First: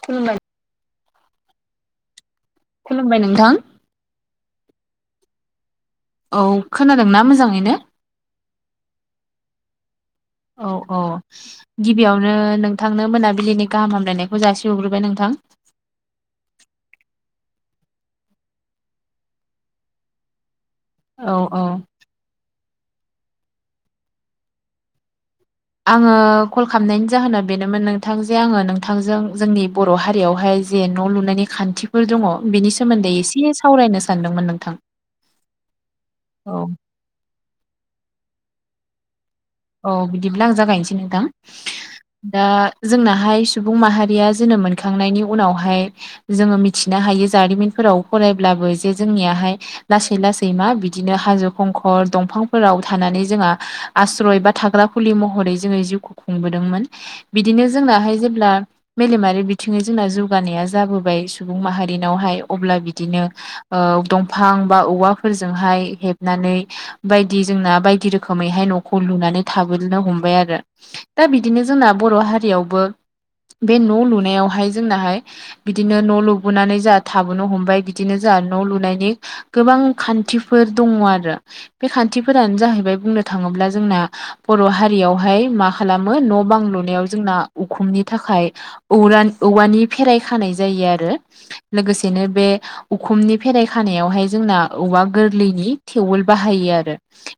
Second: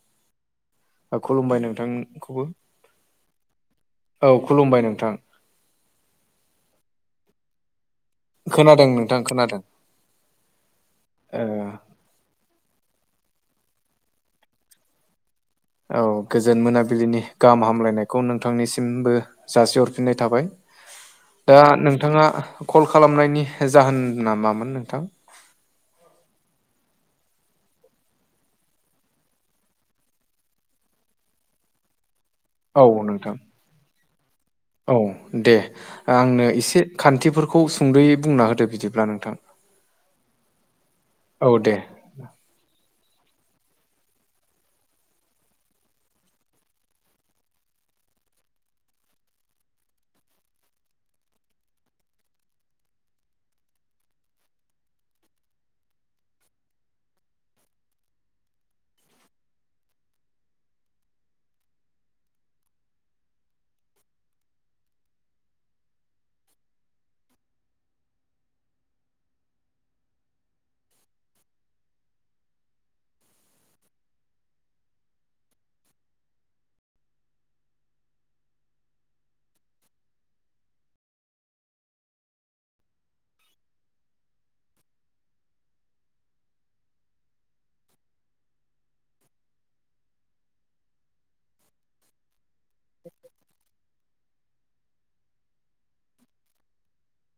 [unintelligible] खुलुमबाय नोंथांखौबो खुलुमबाय नोंथां औ खुलुमबाय नोंथां औ खोनादोंना मोजाङैनो खोनादों नोंथां खोनादों औ औ ओ गिबियावनो नोंथांनो मोनाबिलिनि गाहाम हामलायनायखौ जासिहरग्रोबाय नोंथां औ गोजोन मोनाबिलिनि गाहाम हामलायनायखौ नोंथांनिसिमबो जासिहरफिननाय थाबाय। औ दा औ नोंथाङा कल खालामनायनि जाहोन ना मामोन नोंथां? आङो कल खालामनायनि जाहोना बेनोमोन नोंथां जे आङो नोंथांजों जोंनि बर हारियावहाय जे न लुनायनि खान्थि फोर दङ बिनि औ सोमोन्दै नोंथां एसे सावरायनो सानदोंमोन नोंथां औ दे आंनो औ। एसे खान्थिफोरखौ सुंदोयै बुंना होदो बिदिब्ला नोंथां। औ बिदिब्ला आं जागायनोसै नोंथां औ दे दा जोंनाहाय सुबुं माहारिया जोनोम मोनखांनायनि उनावहाय जोङो मिथिनो हायो जारिमिनफोराव फरायब्लाबो जे जोंनियाहाय लासै लासै मा बिदिनो हाजो खंखर दंफांफोराव थानानै जोंहा आस्रय बा थाग्रा फुलि महरै जोङो जिउखौ खुंबोदोंमोन बिदिनो जोंनाहाय जेब्ला मेलेमारि बिथिङै जोंना जौगानाया जाबोबाय सुबुं माहारिनावहाय अब्ला बिदिनो ओ दंफां बा औवाफोरजोंहाय हेबनानै बायदि जोंना बायदि रोखोमैहाय नखौ लुनानै थाबोनो हमबाय आरो दा बिदिनो जोंना बर हारियावबो बे न लुनायावहाय जोंनाहाय बिदिनो न लुबोनानै जोंहा थाबोनो हमबाय बिदिनो जों न लुनायनि गोबां खान्थिफोर दङ आरो बे खान्थिफोरानो जाहैबाय बुंनो थाङोब्ला जोंना बर हारियावहाय मा खालामो न बां लुनायाव जोंना उखुमनि थाखाय उरान औवानि फेराइ खानाय जायो आरो लोगोसेनो बे उखुमनि फेराय खानायावहाय जोंना औवा गोरलैनि थेवोल बाहायो आरो।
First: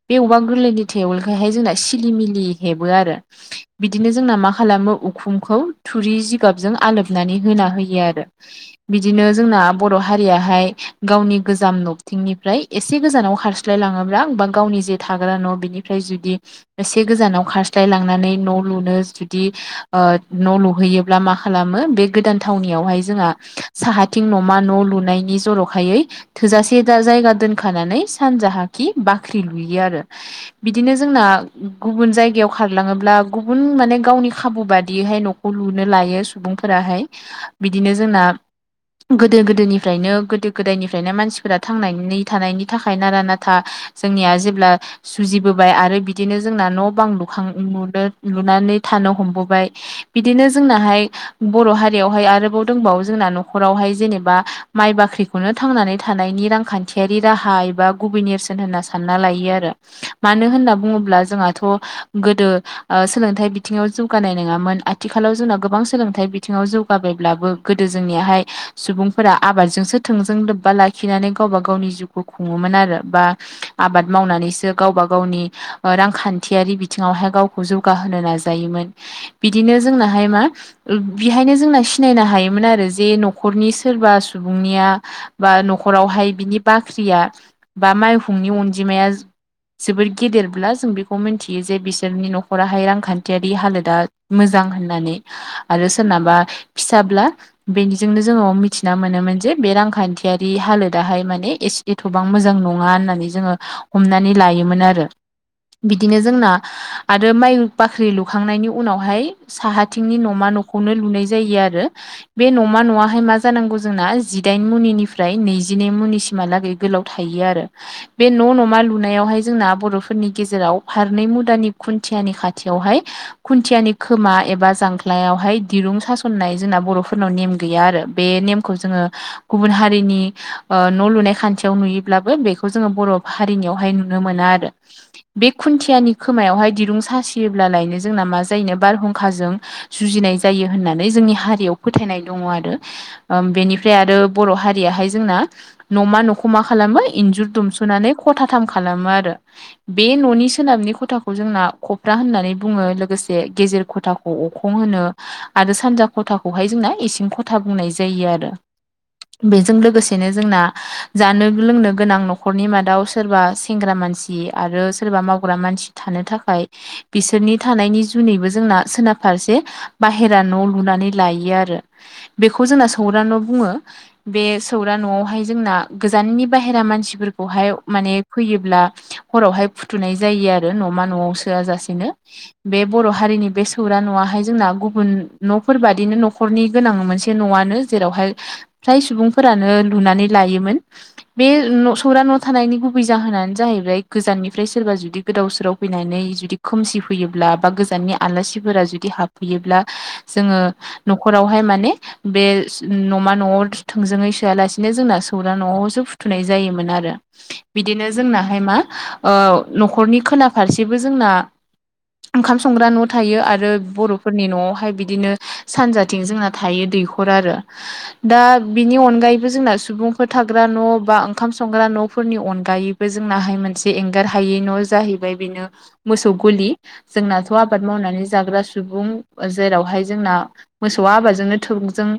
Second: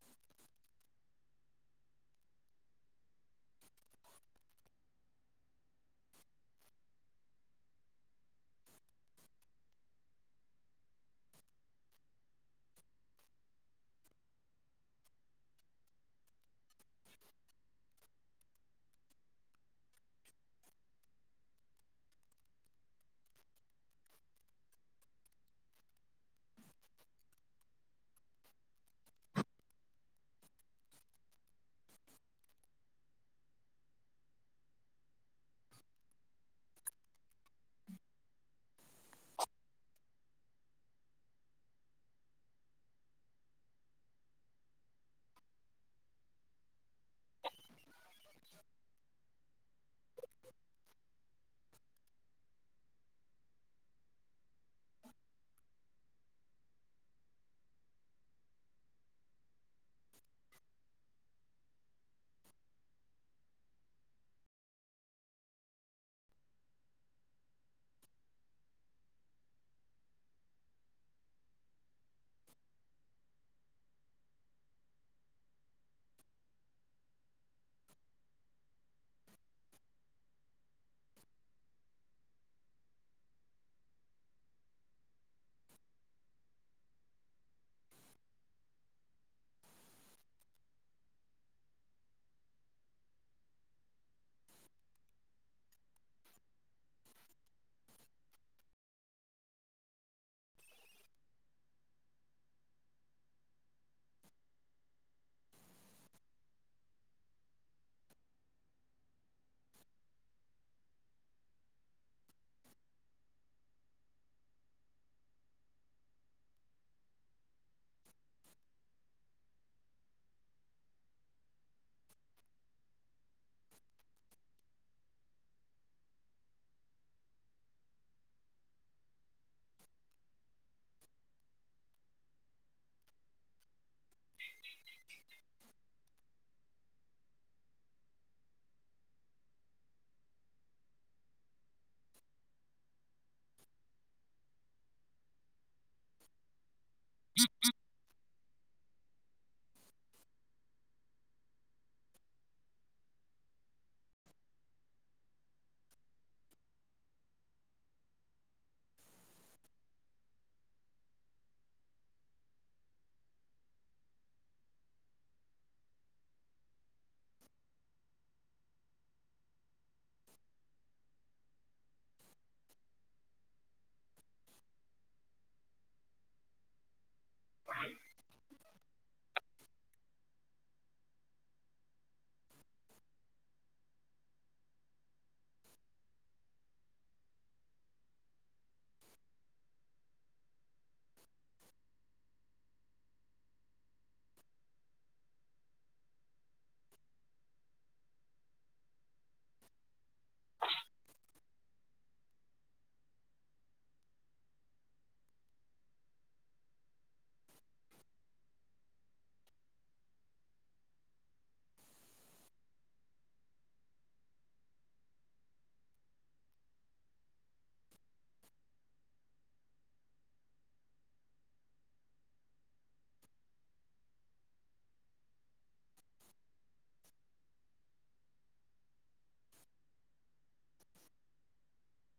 बे अबा गोरलैनि थेवखहाय जोंना सिलि मिलि हेबो आरो बिदिनो जोंना मा खालामो उखुमखौ थुरि जिगाबजों आलोबनानै होना होयो आरो बिदिनो जोंना बर' हारियाहाय गावनि गोजाम नबथिंनिफ्राय एसे गोजानाव हारस्लाय लाङोब्ला बा गावनि जे थाग्रा न बिनिफ्राय जुदि एसे गोजानाव खारस्लाय लांनानै न लुनो जुदि ओ न लुहैयोब्ला मा खालामो बे गोदान थावनियावहाय जोंहा साहाथिं नमा न' लुनायनि जर'खायै थोजासे दा जायगा दोनखानानै सानजाहाखि बाख्रि लुयो आरो बिदिनो जोंना गुबुन जायगायाव खारलाङोब्ला गुबुन माने गावनि खाबु बादियैहाय न'खौ लुनो लायो सुबुंफोराहाय बिदिनो जोंना गोदो गोदोनिफ्रायनो गोदो गोदायनिफ्रायनो मानसिफोरा थांनानै थानायनि थाखाय नारा नाथा जोंनिया जेब्ला सुजिबोबाय आरो बिदिनो जोंना न' बां लुखां लु लुनानै थानो हमबोबाय बिदिनो जोंनाहाय बर' हारियावहाय आरोबाव दंबावो जोंना नखरावहाय जेनेबा माइ बाख्रि खौनो थांनानै थानायनि रांखान्थियारि राहा एबा गुबै नेरसोन होनना सानना लायो आरो मानो होनना बुङोब्ला जोंहाथ' गोदो ओ सोलोंथाइ बिथिङाव जौगानाय नङामोन आथिखालाव जोंना गोबां सोलोंथाइ बिथिङाव जौगाबायब्लाबो गोदो जोंनियाहाय सुबुंफोरा आबादजोंसो थोंजों लोब्बा लाखिनानै गावबा गावनि जिउ खुङोमोन आरो बा आबाद मावनानैसो गावबा गावनि ओ रांखान्थियारि बिथिङावहाय गावखौ जौगाहोनो नाजायोमोन बिदिनो जोंनाहाय मा बेहायनो जोंना सिनायनो हायोमोन आरो जे नखरनि सोरबा सुबुंनिया बा नखरावहाय बिनि बाख्रिया बा माइहुंनि अनजिमाया जोबोर गेदेरब्ला जों बेखौ मिथियो जे बिसोरनि नखराहाय रांखान्थियारि हालोदा मोजां होननानै आरो सोरनाबा फिसाब्ला बेनिजोंनो जोङो मिथिना मोनोमोन जे बे रांखान्थियारि हालोदाहाय माने एसे एथ'बां मोजां नङा होननानै जोङो हमनानै लायोमोन आरो बिदिनो जोंना आरो माइ बाख्रि लुखांनायनि उनावहाय साहाथिंनि नमा नखौनो लुनाय जायो आरो बे नमा न'आहाय मा जानांगौ जोंना जिदाइन मुनि निफ्राय नैजिनै मुनिसिमहालागै गोलाव थायो आरो बे न' नमा लुनायावहाय जोंना बर'फोरनि गेजेराव फारनै मुदानि खुन्थियानि खाथियावहाय खुन्थियानि खोमा एबा जांख्लायावहाय दिरुं सास'ननाय जोंना बर'फोरनाव नेम गैया आरो बे नेमखौ जोङो गुबुन हारिनि ओ न' लुनाय खान्थियाव नुयोब्लाबो बेखौ जोङो बर' हारिनियावहाय नुनो मोना आरो खुनथियानि खोमायावहाय दिरुं सासियोब्लालायनो जोंना मा जायो बारहुंखाजों जुजिनाय जायो होननानै जोंनि हारियाव फोथायनाय दङ आरो ओ बेनिफ्राय आरो बर' हारियाहाय जोंना नमा नखौ मा खालामो इन्जुर दुमस'नानै खथाथाम खालामो आरो बे न'नि सोनाबनि खथाखौ जोंना खफ्रा होननानै बुङो लोगोसे गेजेर खथाखौ अखं होनो आरो सानजा खथाखौहाय जोंना इसिं खथा बुंनाय जायो आरो बेजों लोगोसेनो जोंना जानो लोंनो गोनां नखरनि मादाव सोरबा सेंग्रा मानसि आरो सोरबा मावग्रा मानसि थानो थाखाय बिसोरनि थानायनि जुनैबो जोंना सोनाब फारसे बाहेरा न' लुनानै लायो आरो बेखौ जोंना सौरा न' बुङो बे सौरा न'आवहाय जोंना गोजाननि बायह्रा मानसिफोरखौ बेहाय माने फैयोब्ला हरावहाय फुथुनाय जायो आरो न'मा न'आव सोआ जासेनो बे बर' हारिनि बे सौरा न'आहाय जोंना गुबुन न'फोर बादिनो न'खरनि गोनां मोनसे न'आनो जेरावहाय फ्राय सुबुंफोरानो लुनानै लायोमोन बे सौरा न' थानायनि गुबै जाहोनानो जाहैबाय गोजाननिफ्राय सोरबा जुदि गोदाव सोराव फैनानै जुदि खोमसिफैयोब्ला बा गोजाननि आलासिफोरा जुदि हाब फैयोब्ला जोङो नखरावहाय माने बे नमा न'आव थोंजोङै सोआलासेनो जोंना सौरा न'आवसो फुथुनाय जायोमोन आरो बिदिनो जोंनाहाय मा ओ नखरनि खोला फारसेबो जोंना ओंखाम संग्रा न' थायो आरो बर'फोरनि न'आवहाय बिदिनो सानजाथिं जोंना थायो दैखर आरो दा बिनि अनगायैबो जोंना सुबुंफोर थाग्रा न' बा ओंखाम संग्रा न'फोरनि अनगायै जोंनाहाय मोनसे एंगार हायै न' जाहैबाय बेनो मोसौ गलि जोंनाथ' आबाद मावनानै जाग्रा सुबुं जेरावहाय जोंना मोसौआ आबादजोंनो थोंजों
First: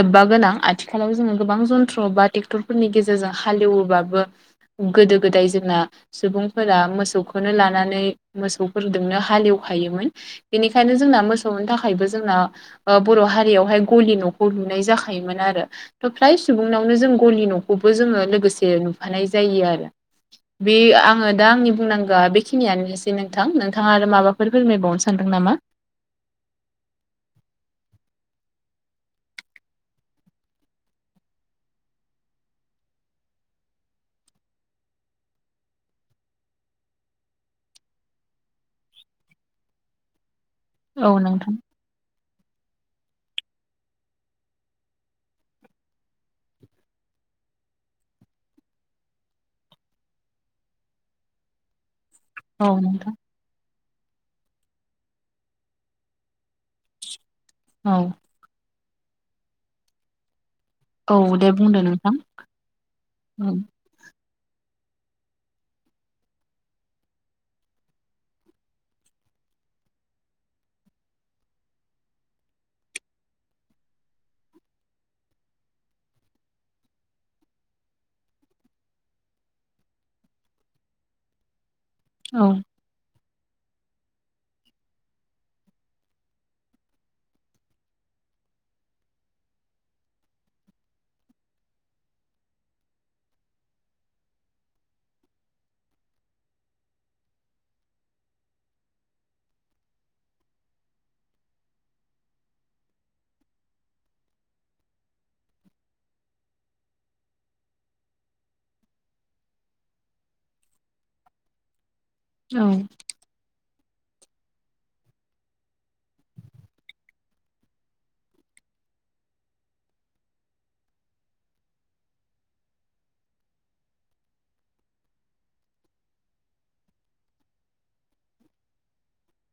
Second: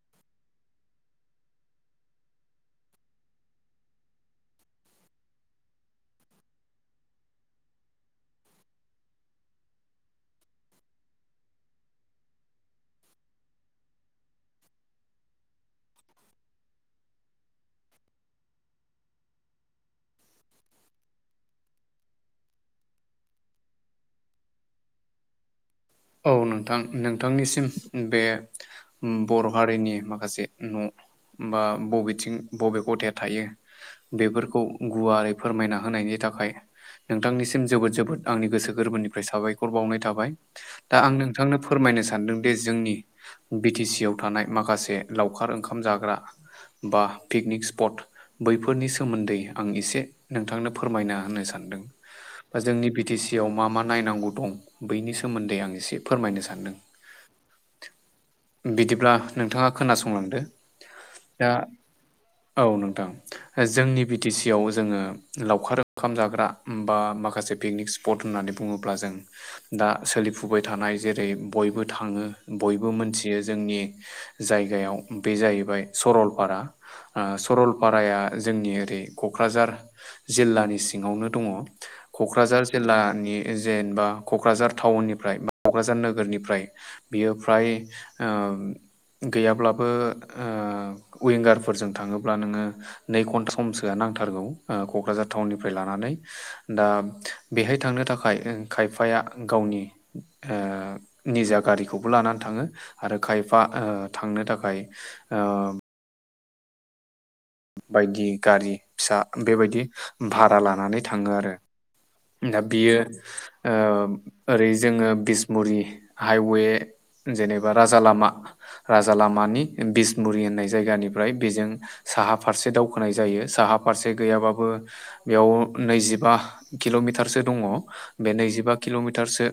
लोब्बा गोनां आथिखालाव जोङो गोबां जन्थ्र बा ट्रेक्टरफोरनि गेजेरजों हालेवोबाबो गोदो गोदाय जोंना सुबुंफोरा मोसौखौनो लानानै मोसौफोरजोंनो हालेवखायोमोन बेनिखायनो जोंना मोसौनि थाखायबो जोंना बर' हारियावहाय गलि न'खौ लुनाय जाखायोमोन आरो थ' फ्राय सुबुंनावनो जों गलि न'खौबो जोङो लोगोसे नुफानाय जायो आरो बे आङो दा आंनि बुंनांगौआ बेखिनियानोसै नोंथां नोंथाङा आरो माबाफोर फोरमायबावनो सानदों नामा औ नोंथां नोंथांनिसिम बे बर' हारिनि माखासे न' बा बबेथिं बबे खथाया थायो बेफोरखौ गुवारै फोरमायना होनायनि थाखाय नोंथांनिसिम जोबोद जोबोद आंनि गोसो गोरबोनिफ्राय साबायखर बावनाय थाबाय। दा औ आं नोंथां नोंथांनो फोरमायनो सानदों दि जोंनि बि टि सि आव थानाय माखासे लावखार ओंखाम जाग्रा बा पिकनिक स्पट बैफोरनि सोमोन्दै आं एसे नोंथांनो फोरमायना होनो सानदों बा औ जोंनि बि नोंथां टि सि आव मा मा नायनांगौ दं बैनि सोमोन्दै आं एसे फोरमायनो सान्दों। औ बिदिब्ला नोंथाङा खोनासंलांदो औ दा दे बुंदो नोंथां औ नोंथां औ जोंनि बि टिसि आव जोङो लावखार ओंखाम जाग्रा बा माखासे पिकनिक स्पट होननानै बुङोब्ला जों दा सोलिफुबाय थानाय जेरै बयबो थाङो बयबो मोनथियो जोंनि जायगायाव बे जाहैबाय सरलपारा ओ सरलपाराया जोंनि ओरै क'क्राझार जिल्लानि सिङावनो दङ औ क'क्राझार जिल्लानि जेनेबा क'क्राझार टाउननिफ्राय बा क'क्राझार नोगोरनिफ्राय बियो फ्राय ओ गैयाब्लाबो ओ उिंगारफोरजों थाङोब्ला नोङो नै घन्टा समसोआ नांथारगौ ओ क'क्राझार टाउननिफ्राय लानानै दा बेहाय थांनो थाखाय खायफाया गावनि ओ निजा गारिखौबो लानानै थाङो आरो खायफा ओ थांनो थाखाय ओ बायदि गारि फिसा बेबायदि भारा लानानै थाङो आरो दा बियो औ ओ ओरै जोङो बिसमुरि हाइवे जेनेबा राजा लामा राजा लामानि बिसमुरि होननाय जायगानिफ्राय बेजों साहा फारसे दावखोनाय जायो साहा फारसे गैयाबाबो बेयाव नैजिबा किल'मिटारसो दङ बे नैजिबा किल'मिटारसो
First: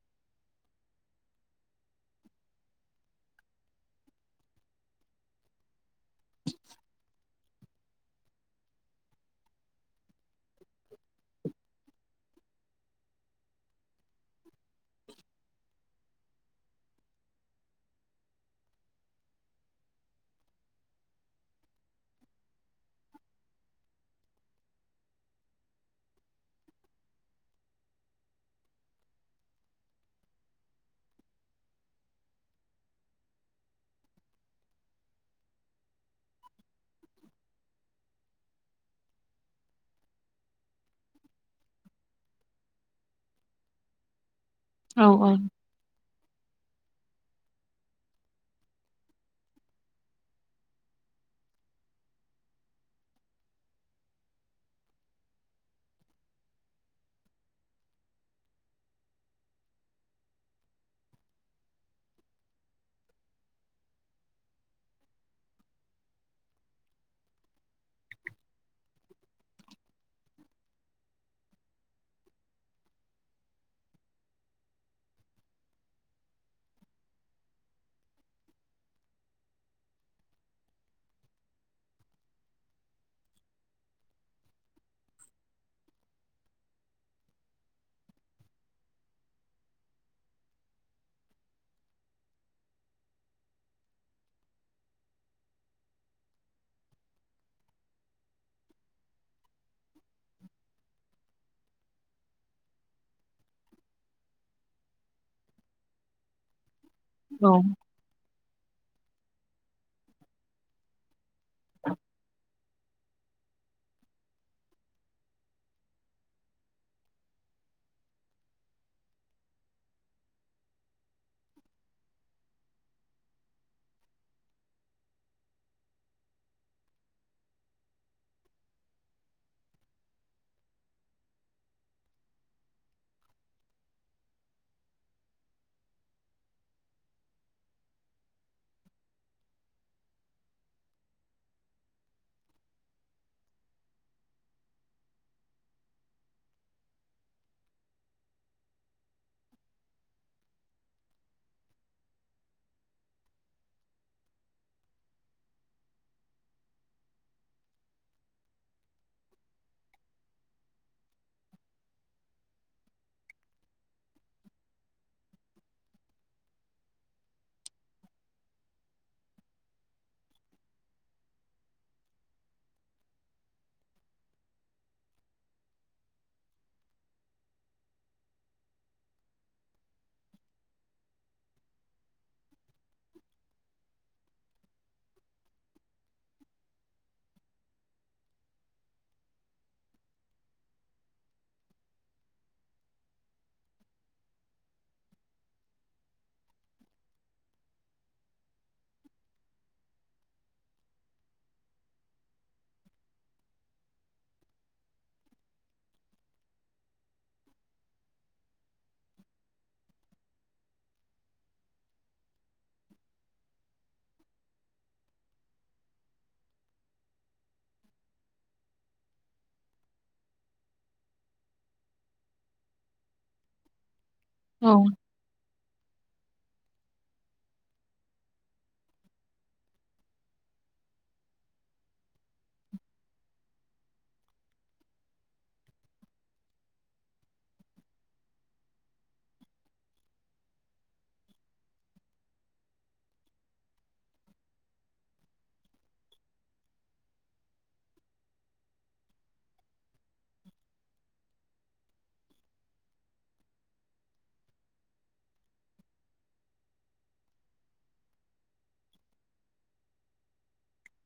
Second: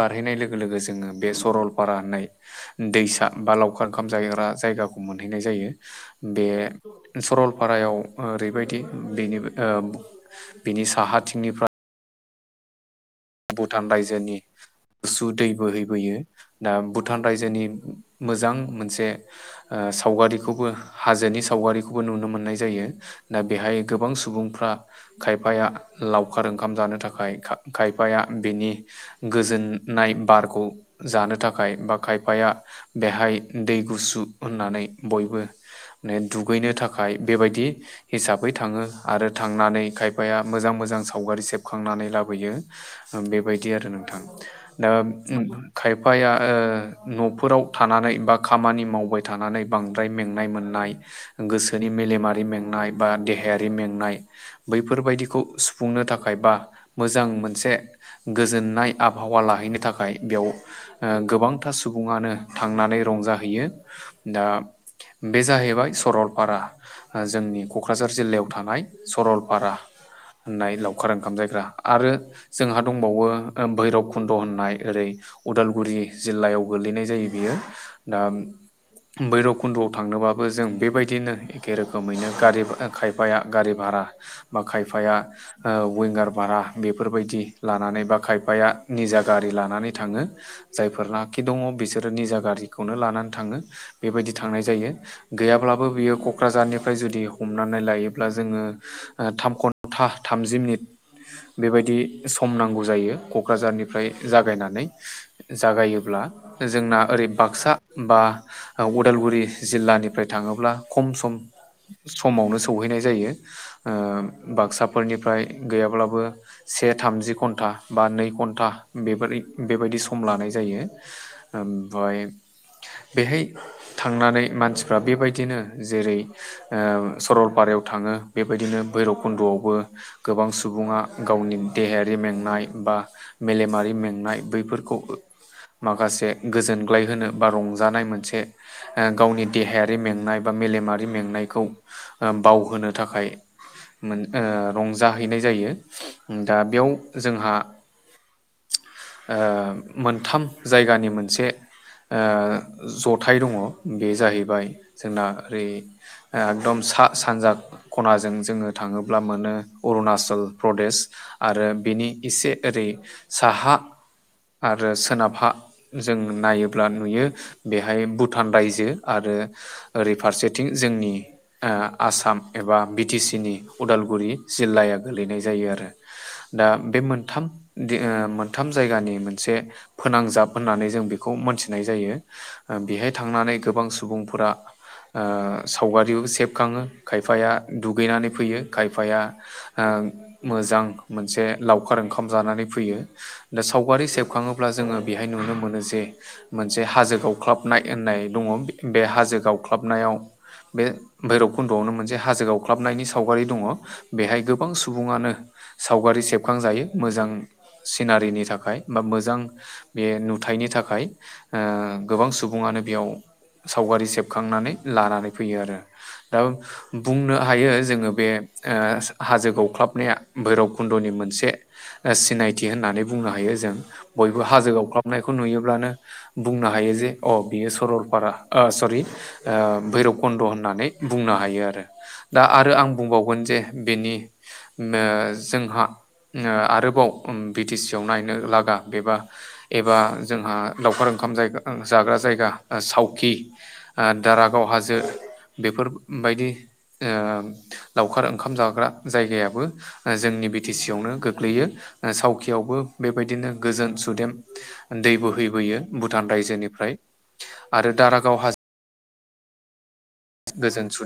बारहैनाय लोगो लोगो जोङो बे सरलपारा होननाय दैसा बा लावखार ओंखाम जाग्रा जायगाखौ मोनहैनाय जायो। बे सरलपारायाव ओरैबायदि बेनि बिनि साहाथिंनिफ्राय भुटान रायजोनि गसु दै बोहै लुबैयो दा भुटान रायजोनि मोजां मोनसे ओ सावगारिखौबो हाजोनि सावगारिखौबो नुनो मोननाय जायो ओ बेहाय गोबां सुबुंफ्रा खायफाया लावखार ओंखाम जानो थाखाय खाय-खायफा खायफाया बिनि गोजोननाय बारखौ जानो थाखाय बा खायफाया बेहाय दै गुसु होननानै बयबो माने दुगैनो थाखाय बेबायदि हिसाबै थाङो आरो थांनानै खायफाया मोजां मोजां सावगारि सेबखांनानै लाबोयो बेबायदि आरो नोंथां दा औ ओ खायफाया ओ न'फोराव थानानै बा खामानि मावबाय थानानै बांद्राय मेंनाय मोननाय गोसोनि मेलेमारि मेंनाय बा देहायारि मेंनाय बैफोरबायदिखौ सुफुंनो थाखाय बा मोजां मोन से गोजोननाय आबहावानि लाहैनो थाखाय बेयाव ओ गोबांथार सुबुङानो थांनानै रंजाहैयो दा बे जाहैबाय सरलपारा जोंनि क'क्राझार जिल्लायाव थानाय सरलपारा होननाय लावखार ओंखाम जाग्रा आरो जोंहा दंबावो भैरब खुन्द' होननाय ओरै उदालगुरि जिल्लायाव गोलैनाय जायो बियो दा भैरबखुन्द'आव थांनोबाबो जों बेबायदिनो एखे रोखोमैनो गारि खायफाया गारि भारा बा खायफाया विंगार भारा बेफोरबायदि लानानै बा खायफाया निजा गारि लानानै थाङो जायफोरनाखि दङ बिसोरो निजा गारिखौनो लानानै थाङो बेबायदि थांनाय जायो। गैयाब्लाबो बियो क'क्राझारनिफ्राय जुदि हमनानै लायोब्ला जोङो थाम घन्टा थामजि मिनिट बेबायदि सम नांगौ जायो क'क्राझारनिफ्राय जागायनानै जागायोब्ला जोंना ओरै औ बाक्सा बा उदालगुरि जिल्लानिफ्राय थाङोब्ला खम सम समावनो सौहैनाय जायो। ओ बाक्साफोरनिफ्राय गैयाब्लाबो सेट थामजि घन्टा बा नै घन्टा बेब बेबायदि सम लानाय जायो। ओमफाय बेहाय थांनानै मानसिफ्रा बेबायदिनो जेरै सरलपारायाव थाङो बेबायदिनो भैरबकुन्द'आवबो गोबां सुबुङा गावनि देहायारि मेंनाय बा मेलेमारि मेंनाय बैफोरखौ माखासे गोजोनग्लाय होनो बा रंजानाय मोनसे गावनि देहायारि मेंनाय बा मेलेमारि मेंनायखौ बावहोनो थाखाय ओ रंजाहैनाय जायो दा बेयाव जोंहा ओ मोनथाम जायगानि मोनसे ओ जथाय दङ बे जाहैबाय जोंना ओरै ओ एकदम सा सानजा खनाजों जोङो थाङोब्ला मोनो अरुणाचल प्रदेश आरो बिनि एसे ओरै साहा आरो सोनाबहा जों नायोब्ला नुयो बेहाय भुटान रायजो आरो ओरै फारसेथिं जोंनि आसाम एबा बिटि सि नि उदालगुरि जिल्लाया गोलैनाय जायो आरो। दा बे मोनथाम दि मोनथाम जायगानि मोनसे फोनांजाब होननानै जों बेखौ मोनथिनाय जायो। बेहाय थांनानै गोबां सुबुंफोरा ओ सावगारियाव सेबखाङो खायफाया दुगैनानै फैयो खायफाया ओ मोजां मोनसे लावखार ओंखाम जानानै फैयो। दा सावगारि सेबखाङोब्ला जोङो बेहाय नुनो मोनो जे मोनसे हाजो गावख्लाबनाय होननाय दङ बे हाजो गावख्लाबनायाव बे भैरबकुन्द'आवनो मोनसे हाजो गावख्लाबनायनि सावगारि दङ बेहाय गोबां सुबुङानो सावगारि सेबखांजायो मोजां सिनारिनि थाखाय बा मोजां बे नुथायनि थाखाय ओ गोबां सुबुङानो बेयाव सावगारि सेबखांनानै लानानै फैयो आरो। दा बुंनो हायो जोङो बे ओ हाजो गावख्लाबनाया भैरबखुन्द'नि मोनसे सिनायथि होननानै बुंनो हायो जों बयबो हाजो औ गावख्लाब नायखौ नुयोब्लानो बुंनो हायो जे अ बियो सरलपारा ओ सरि ओ भैरब कन्द' होननानै बुंनो हायो आरो। दा आरो आं बुंबावगोन जे बेनि ओ जोंहा ओ आरोबाव बिटिसि आव नायनो लागा एबा एबा जोंहा लावखार ओंखाम जायगा जाग्रा जायगा सावकि ओ दारागाव हाजो बेफोरबायदि ओ लावखार ओंखाम जाग्रा जायगायाबो जोंनि बि टि सि आवनो गोग्लैयो सावकियावबो बेबायदिनो गोजोन सुदेम दै बोहैबोयो भुटान रायजोनिफ्राय आरो दारागाव हाजो गोजोन सुदेम।